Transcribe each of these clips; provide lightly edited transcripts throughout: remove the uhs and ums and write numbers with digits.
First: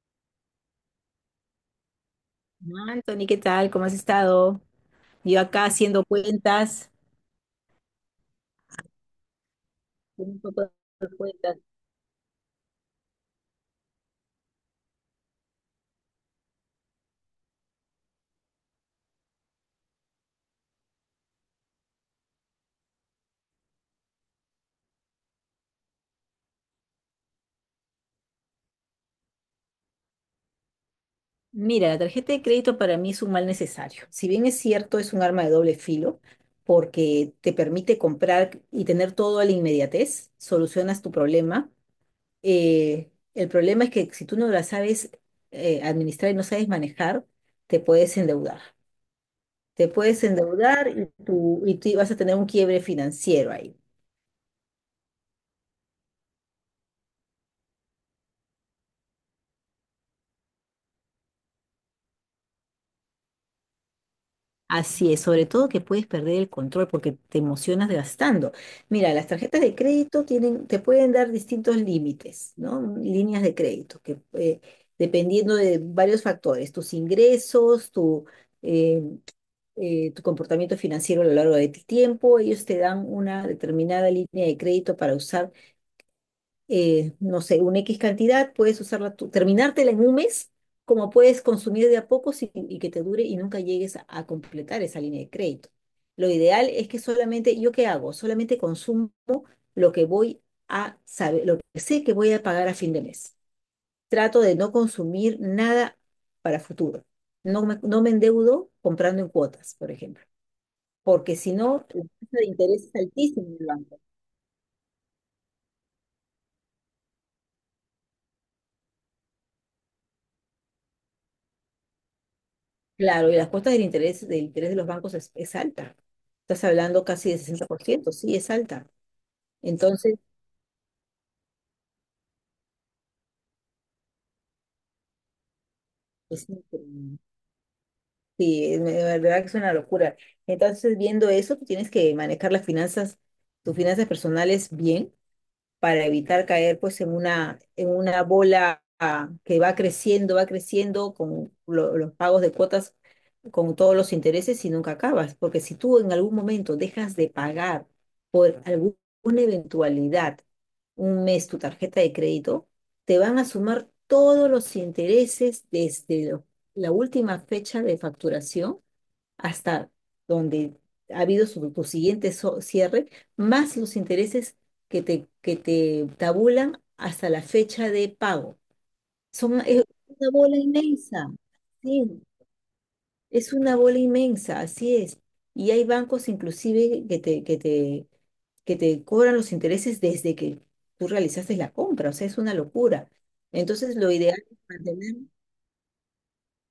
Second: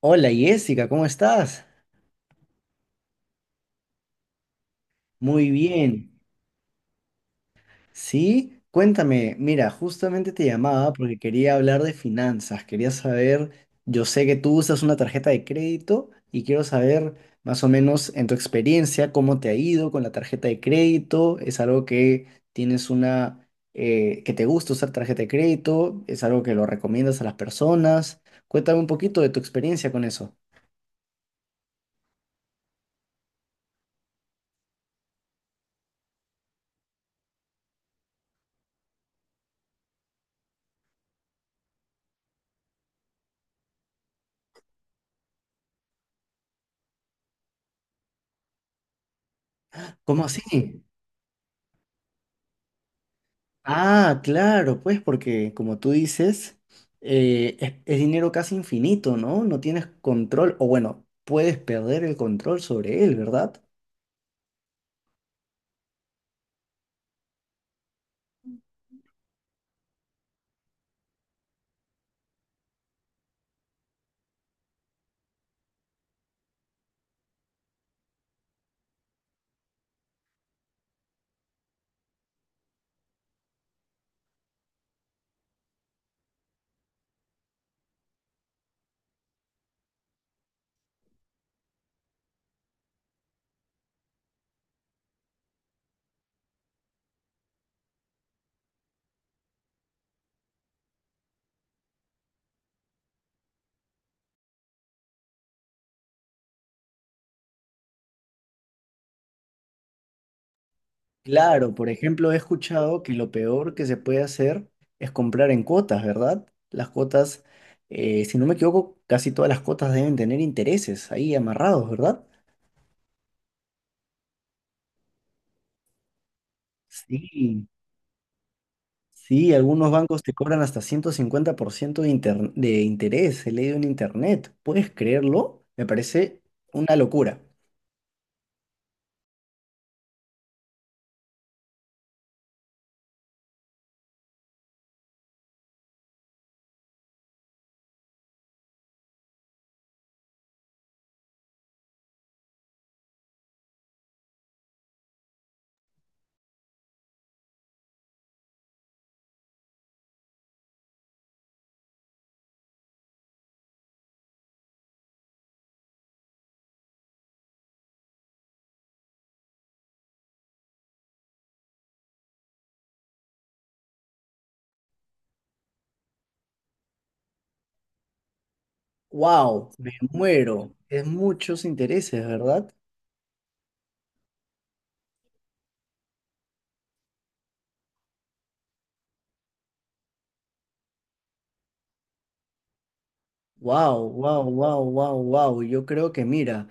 Hola Jessica, ¿cómo estás? Hola, Anthony, ¿qué tal? ¿Cómo has estado? Yo Muy acá bien. Sí, cuéntame, mira, justamente haciendo un te poco llamaba de porque quería cuentas. hablar de finanzas, quería saber, yo sé que tú usas una tarjeta de crédito y quiero saber más o menos en tu experiencia cómo te ha ido con la tarjeta de crédito, es algo que tienes una, que te gusta usar tarjeta de crédito, es algo que lo recomiendas a las personas. Cuéntame un poquito de tu experiencia con eso. Mira, la tarjeta de crédito para mí es un mal necesario. Si bien es cierto, es un arma de doble filo porque te permite comprar y tener todo a la inmediatez, solucionas tu problema. El problema es que si tú no la sabes administrar y no sabes manejar, te puedes endeudar. Te puedes ¿Cómo así? endeudar y tú vas a tener un quiebre financiero ahí. Ah, claro, pues porque como tú dices, es dinero casi infinito, ¿no? No tienes control, o bueno, puedes perder el control sobre él, ¿verdad? Así es, sobre todo que puedes perder el control porque te emocionas gastando. Mira, las tarjetas de crédito te pueden dar distintos límites, ¿no? Líneas de crédito, que dependiendo de varios factores, tus ingresos, eh, tu comportamiento financiero a lo largo de tu tiempo, ellos te dan una determinada línea de crédito para usar no sé, una X cantidad, puedes usarla tú, terminártela en un mes, como puedes consumir de a pocos y que te dure y nunca llegues a completar esa línea de crédito. Lo ideal es que solamente, ¿yo qué hago? Solamente consumo lo que voy lo que sé que voy a pagar a fin de mes. Trato de no consumir nada para futuro. No me endeudo comprando en cuotas, por ejemplo, porque si Claro, no, por la tasa ejemplo, he de interés es escuchado que lo peor altísima. que se puede hacer es comprar en cuotas, ¿verdad? Las cuotas, si no me equivoco, casi todas las cuotas deben tener intereses ahí amarrados, ¿verdad? Claro, y las cuotas del interés de los bancos es alta. Estás hablando casi de sesenta Sí, por ciento, sí, es alta. Sí, algunos Entonces, bancos te cobran hasta 150% de interés, he leído en internet. ¿Puedes creerlo? Me parece es una increíble. locura. Sí, de verdad que es una locura. Entonces, viendo eso, tú tienes que manejar tus finanzas personales bien para evitar caer pues en una bola que va creciendo con los pagos de cuotas, con todos los intereses y nunca acabas, porque si tú en algún momento dejas de pagar por alguna eventualidad un mes tu tarjeta de crédito, te van a sumar todos los intereses desde la última fecha de facturación hasta donde ha habido tu siguiente cierre, más los intereses que te tabulan hasta la fecha de pago. Son, ¡Wow! es Me una bola muero. Es inmensa, muchos sí, intereses, ¿verdad? es una bola inmensa, así es. Y hay bancos inclusive que te cobran los intereses desde que tú realizaste la compra, o sea, es una locura. Entonces, ¡Wow, lo ideal wow, es wow, wow, mantener. wow! Yo creo que mira.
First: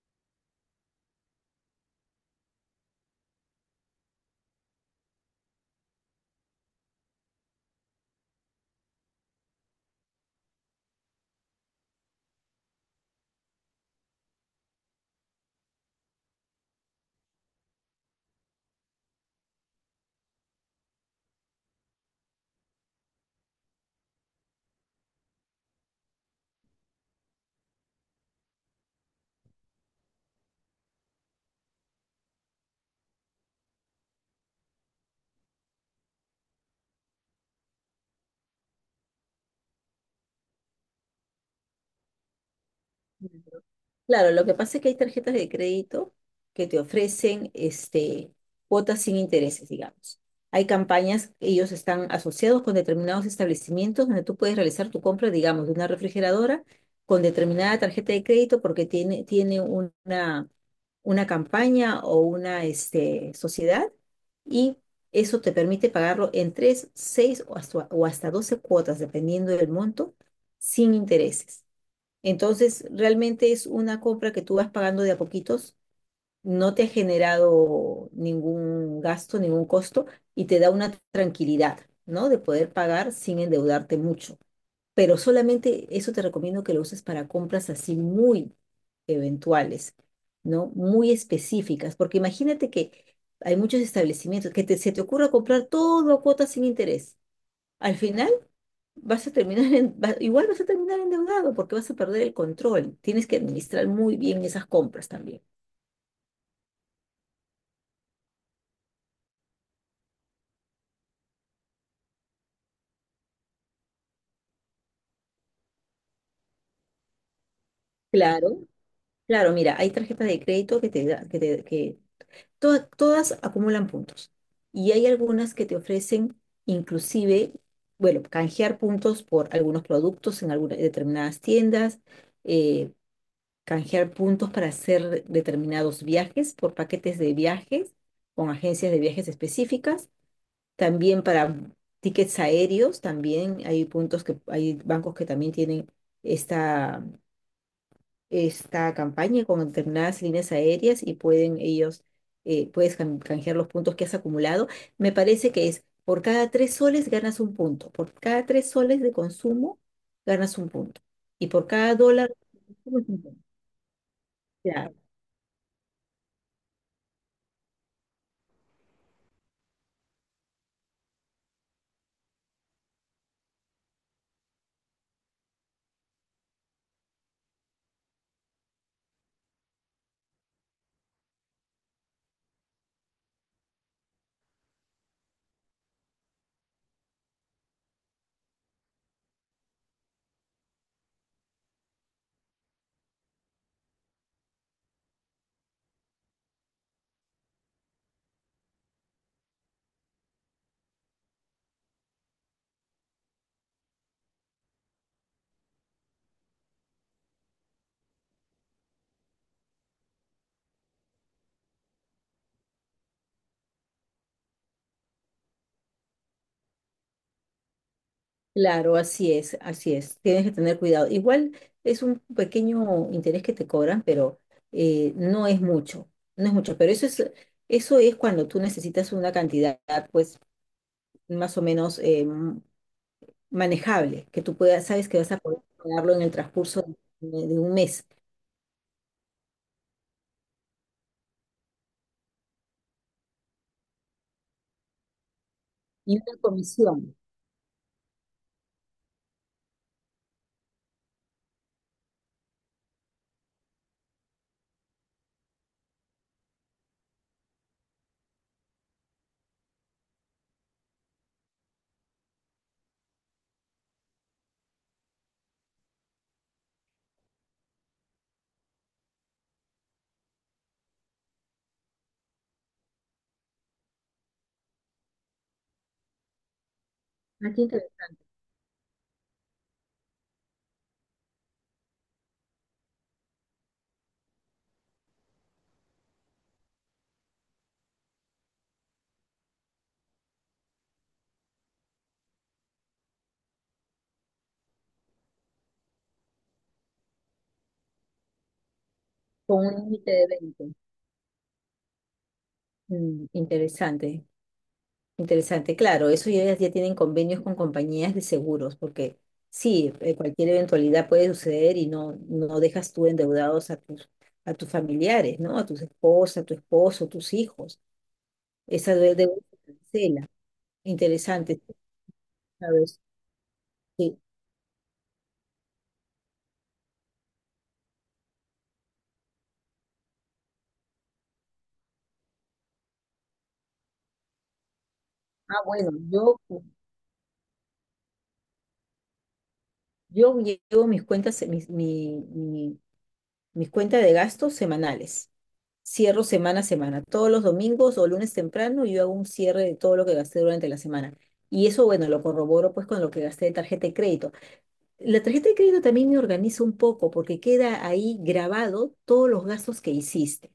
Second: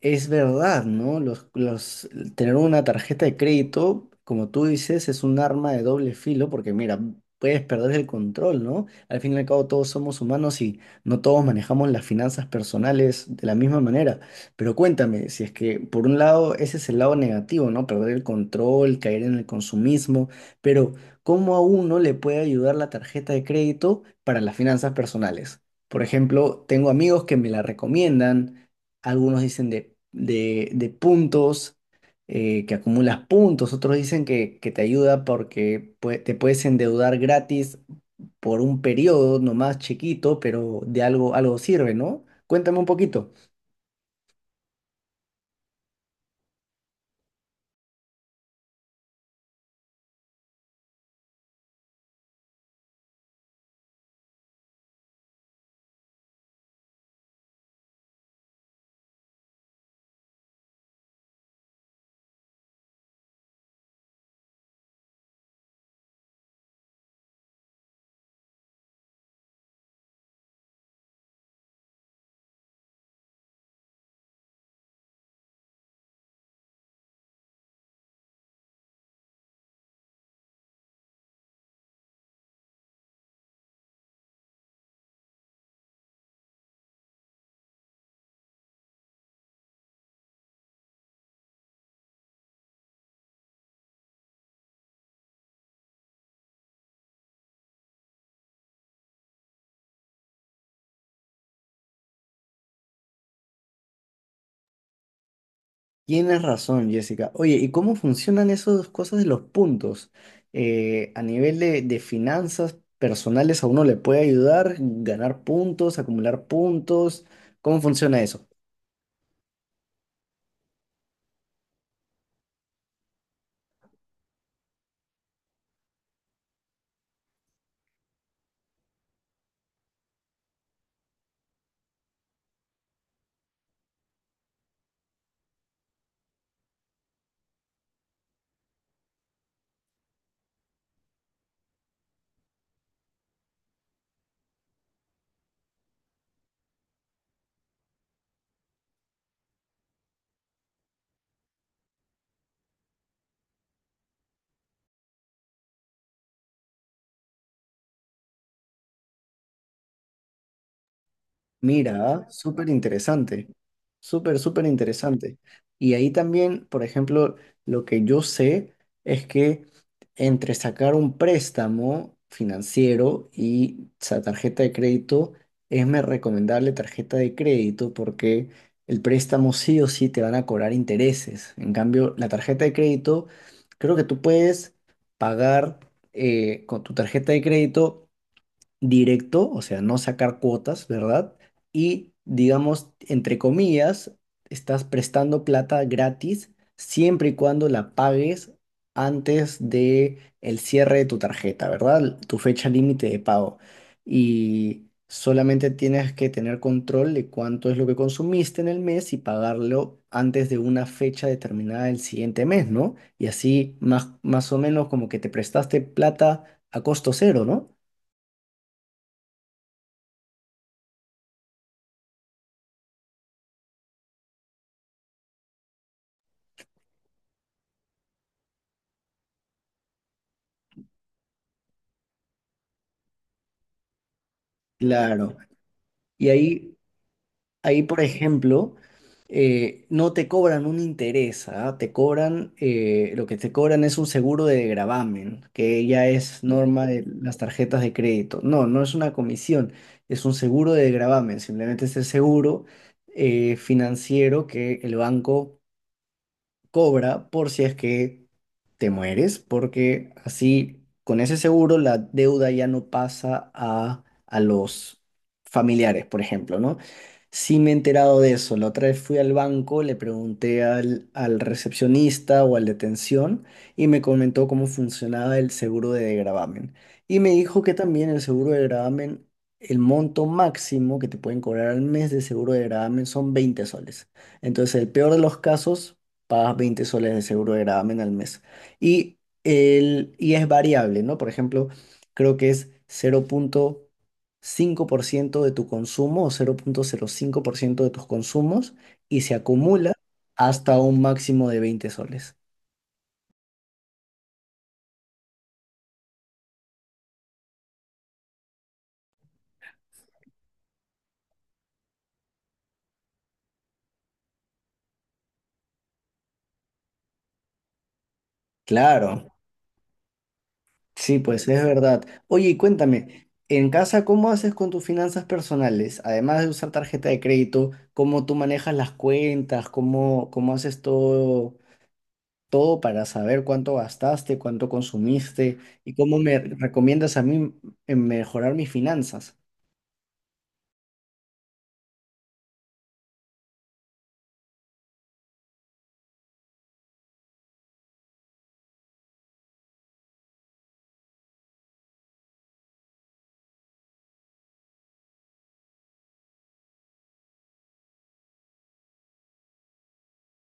Es verdad, ¿no? Tener una tarjeta de crédito, como tú dices, es un arma de doble filo porque, mira, puedes perder el control, ¿no? Al fin y al cabo, todos somos humanos y no todos manejamos las finanzas personales de la misma manera. Pero cuéntame, si es que, por un lado, ese es el lado negativo, ¿no? Perder el control, caer en el consumismo, pero ¿cómo a uno le puede ayudar la tarjeta de crédito para las finanzas personales? Por ejemplo, tengo amigos que me la recomiendan, algunos dicen de puntos, que acumulas puntos, otros dicen que te ayuda porque te puedes endeudar gratis por un periodo nomás chiquito, pero de algo, algo sirve, ¿no? Cuéntame un poquito. Claro, lo que pasa es que hay tarjetas de crédito que te ofrecen cuotas sin intereses, digamos. Hay campañas, ellos están asociados con determinados establecimientos donde tú puedes realizar tu compra, digamos, de una refrigeradora con determinada tarjeta de crédito porque tiene una campaña o una sociedad y eso te permite pagarlo en tres, seis o hasta 12 cuotas, dependiendo del monto, sin intereses. Entonces, realmente es una compra que tú vas pagando de a poquitos, no te ha generado ningún gasto, ningún costo y te da una tranquilidad, ¿no? De poder pagar sin endeudarte mucho. Pero solamente eso te recomiendo que lo uses para compras así muy eventuales, ¿no? Muy específicas, porque imagínate que hay muchos establecimientos que se te ocurra comprar todo a cuotas sin interés. Al final vas a terminar igual vas a terminar endeudado porque vas a perder el control. Tienes que administrar muy bien esas compras también. Tienes razón, Jessica. Oye, ¿y cómo funcionan esas cosas de los puntos? A nivel de finanzas personales, ¿a uno le puede ayudar ganar puntos, acumular puntos? ¿Cómo funciona eso? Claro. Claro, mira, hay tarjetas de crédito que te da- que te- que to- todas acumulan puntos. Y hay algunas que te ofrecen inclusive, bueno, canjear puntos por algunos productos en algunas determinadas tiendas, eh, canjear puntos para hacer determinados viajes por paquetes de viajes con agencias de viajes específicas. También para tickets aéreos, también hay puntos que hay bancos que también tienen esta, esta campaña con determinadas líneas aéreas y pueden ellos, puedes can- canjear los puntos que has acumulado. Me parece que es por cada 3 soles ganas un punto, por cada 3 soles de consumo ganas un punto y por cada Mira, dólar. súper interesante, súper, súper Claro, interesante. Y ahí también, por ejemplo, lo que yo sé es que entre sacar un préstamo financiero y esa tarjeta de crédito, es más recomendable tarjeta de crédito porque el préstamo sí o sí te van a cobrar intereses. En cambio, la tarjeta de crédito, creo que tú puedes pagar con tu tarjeta de crédito directo, o sea, no sacar cuotas, ¿verdad? Y digamos, entre comillas, estás prestando plata gratis siempre y cuando la pagues antes de el cierre de tu tarjeta, ¿verdad? Tu fecha límite de pago. Y solamente tienes que tener control de cuánto es lo que consumiste en el mes y pagarlo antes de una fecha determinada del siguiente mes, ¿no? Y así más, más o menos como que te prestaste plata a costo cero, ¿no? claro, así es, así es. Tienes que tener cuidado. Igual es un pequeño interés que te cobran, pero no es mucho, no es mucho. Pero eso es cuando tú necesitas una cantidad, pues, más o menos manejable, sabes que vas Claro. a poder pagarlo en Y el ahí, transcurso de un ahí por mes. ejemplo, no te cobran un interés, ¿ah? Te cobran, lo que te cobran es un seguro de gravamen, que ya Y una es norma de comisión, las tarjetas de crédito. No, no es una comisión, es un seguro de gravamen, simplemente es el seguro financiero que el banco cobra por si es que te mueres, porque así con ese seguro la deuda ya no pasa a los familiares, por ejemplo, ¿no? Sí me he enterado de eso. La otra vez fui al banco, le pregunté al recepcionista o al de atención y me comentó cómo funcionaba el seguro de gravamen. Y me dijo aquí que te- también el seguro de gravamen, el monto máximo que te pueden cobrar al mes de seguro de gravamen son 20 soles. Entonces, el peor de los casos pagas 20 soles de seguro de gravamen al mes. Y, es variable, ¿no? Por ejemplo, creo que es 0.5% de tu consumo o cero punto cero cinco por ciento de tus consumos y se con un acumula límite de 20. hasta un máximo de 20 soles. Interesante. Interesante, claro, eso ya tienen convenios con compañías de seguros, porque sí, cualquier eventualidad puede suceder y no dejas tú endeudados a tus familiares, ¿no? A tus esposas, a tu esposo, tus hijos. Esa Claro, deuda se cancela. sí, pues Interesante, es sí, verdad. Oye, y ¿sabes? cuéntame, en casa, Sí. ¿cómo haces con tus finanzas personales? Además de usar tarjeta de crédito, ¿cómo tú manejas las cuentas? ¿Cómo, cómo haces todo? Todo para saber cuánto gastaste, cuánto Ah, consumiste bueno, y cómo yo, me recomiendas a mí en mejorar mis finanzas. yo llevo mis cuentas. Mi cuenta de gastos semanales. Cierro semana a semana. Todos los domingos o lunes temprano yo hago un cierre de todo lo que gasté durante la semana. Y eso, bueno, lo corroboro pues con lo que gasté de tarjeta de crédito. La tarjeta de crédito también me organiza un poco porque queda ahí grabado todos los gastos que hiciste,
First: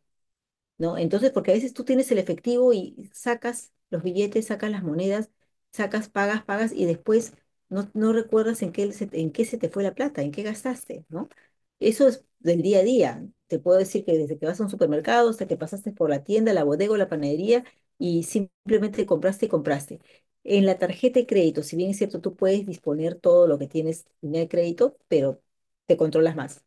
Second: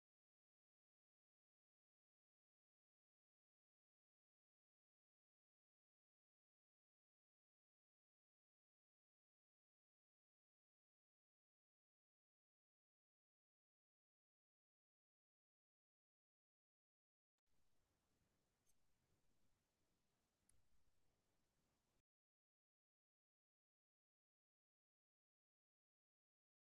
¿no? Entonces, porque a veces tú tienes el efectivo y sacas los billetes, sacas las monedas, sacas, pagas, pagas y después no recuerdas en qué, en qué se te fue la plata, en qué gastaste, ¿no? Eso es del día a día. Te puedo decir que desde que vas a un supermercado hasta que pasaste por la tienda, la bodega o la panadería y simplemente compraste y compraste. En la tarjeta de crédito, si bien es cierto, tú puedes disponer todo lo que tienes en el crédito, pero te controlas más.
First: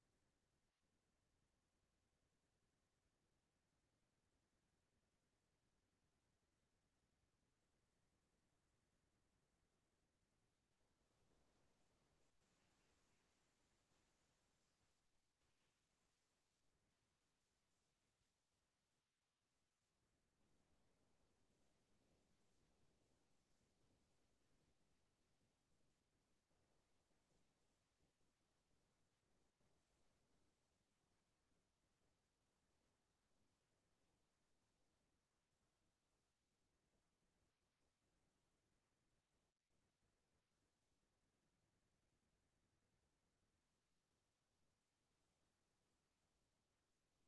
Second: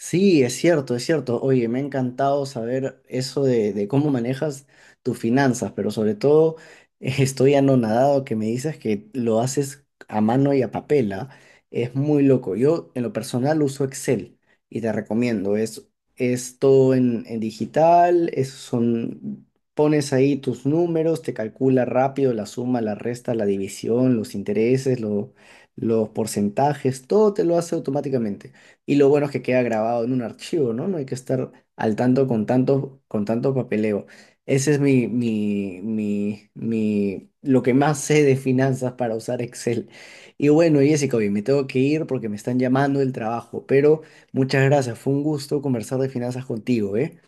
Sí, es cierto, es cierto. Oye, me ha encantado saber eso de cómo manejas tus finanzas, pero sobre todo estoy anonadado que me dices que lo haces a mano y a papel, ¿ah? Es muy loco. Yo en lo personal uso Excel y te recomiendo. Es todo en digital, pones ahí tus números, te calcula rápido la suma, la resta, la división, los intereses, los porcentajes, todo te lo hace automáticamente. Y lo bueno es que queda grabado en un archivo, ¿no? No hay que estar al tanto con tanto, con tanto papeleo. Ese es lo que más sé de finanzas para usar Excel. Y bueno, Jessica, hoy me tengo que ir porque me están llamando del trabajo, pero muchas gracias. Fue un gusto conversar de finanzas contigo, ¿eh?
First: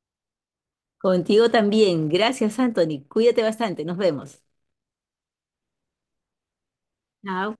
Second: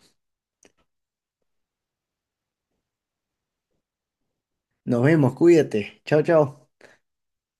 Contigo también. Gracias, Anthony. Cuídate bastante. Nos vemos. Nos vemos, cuídate. Chao, chao. Chao.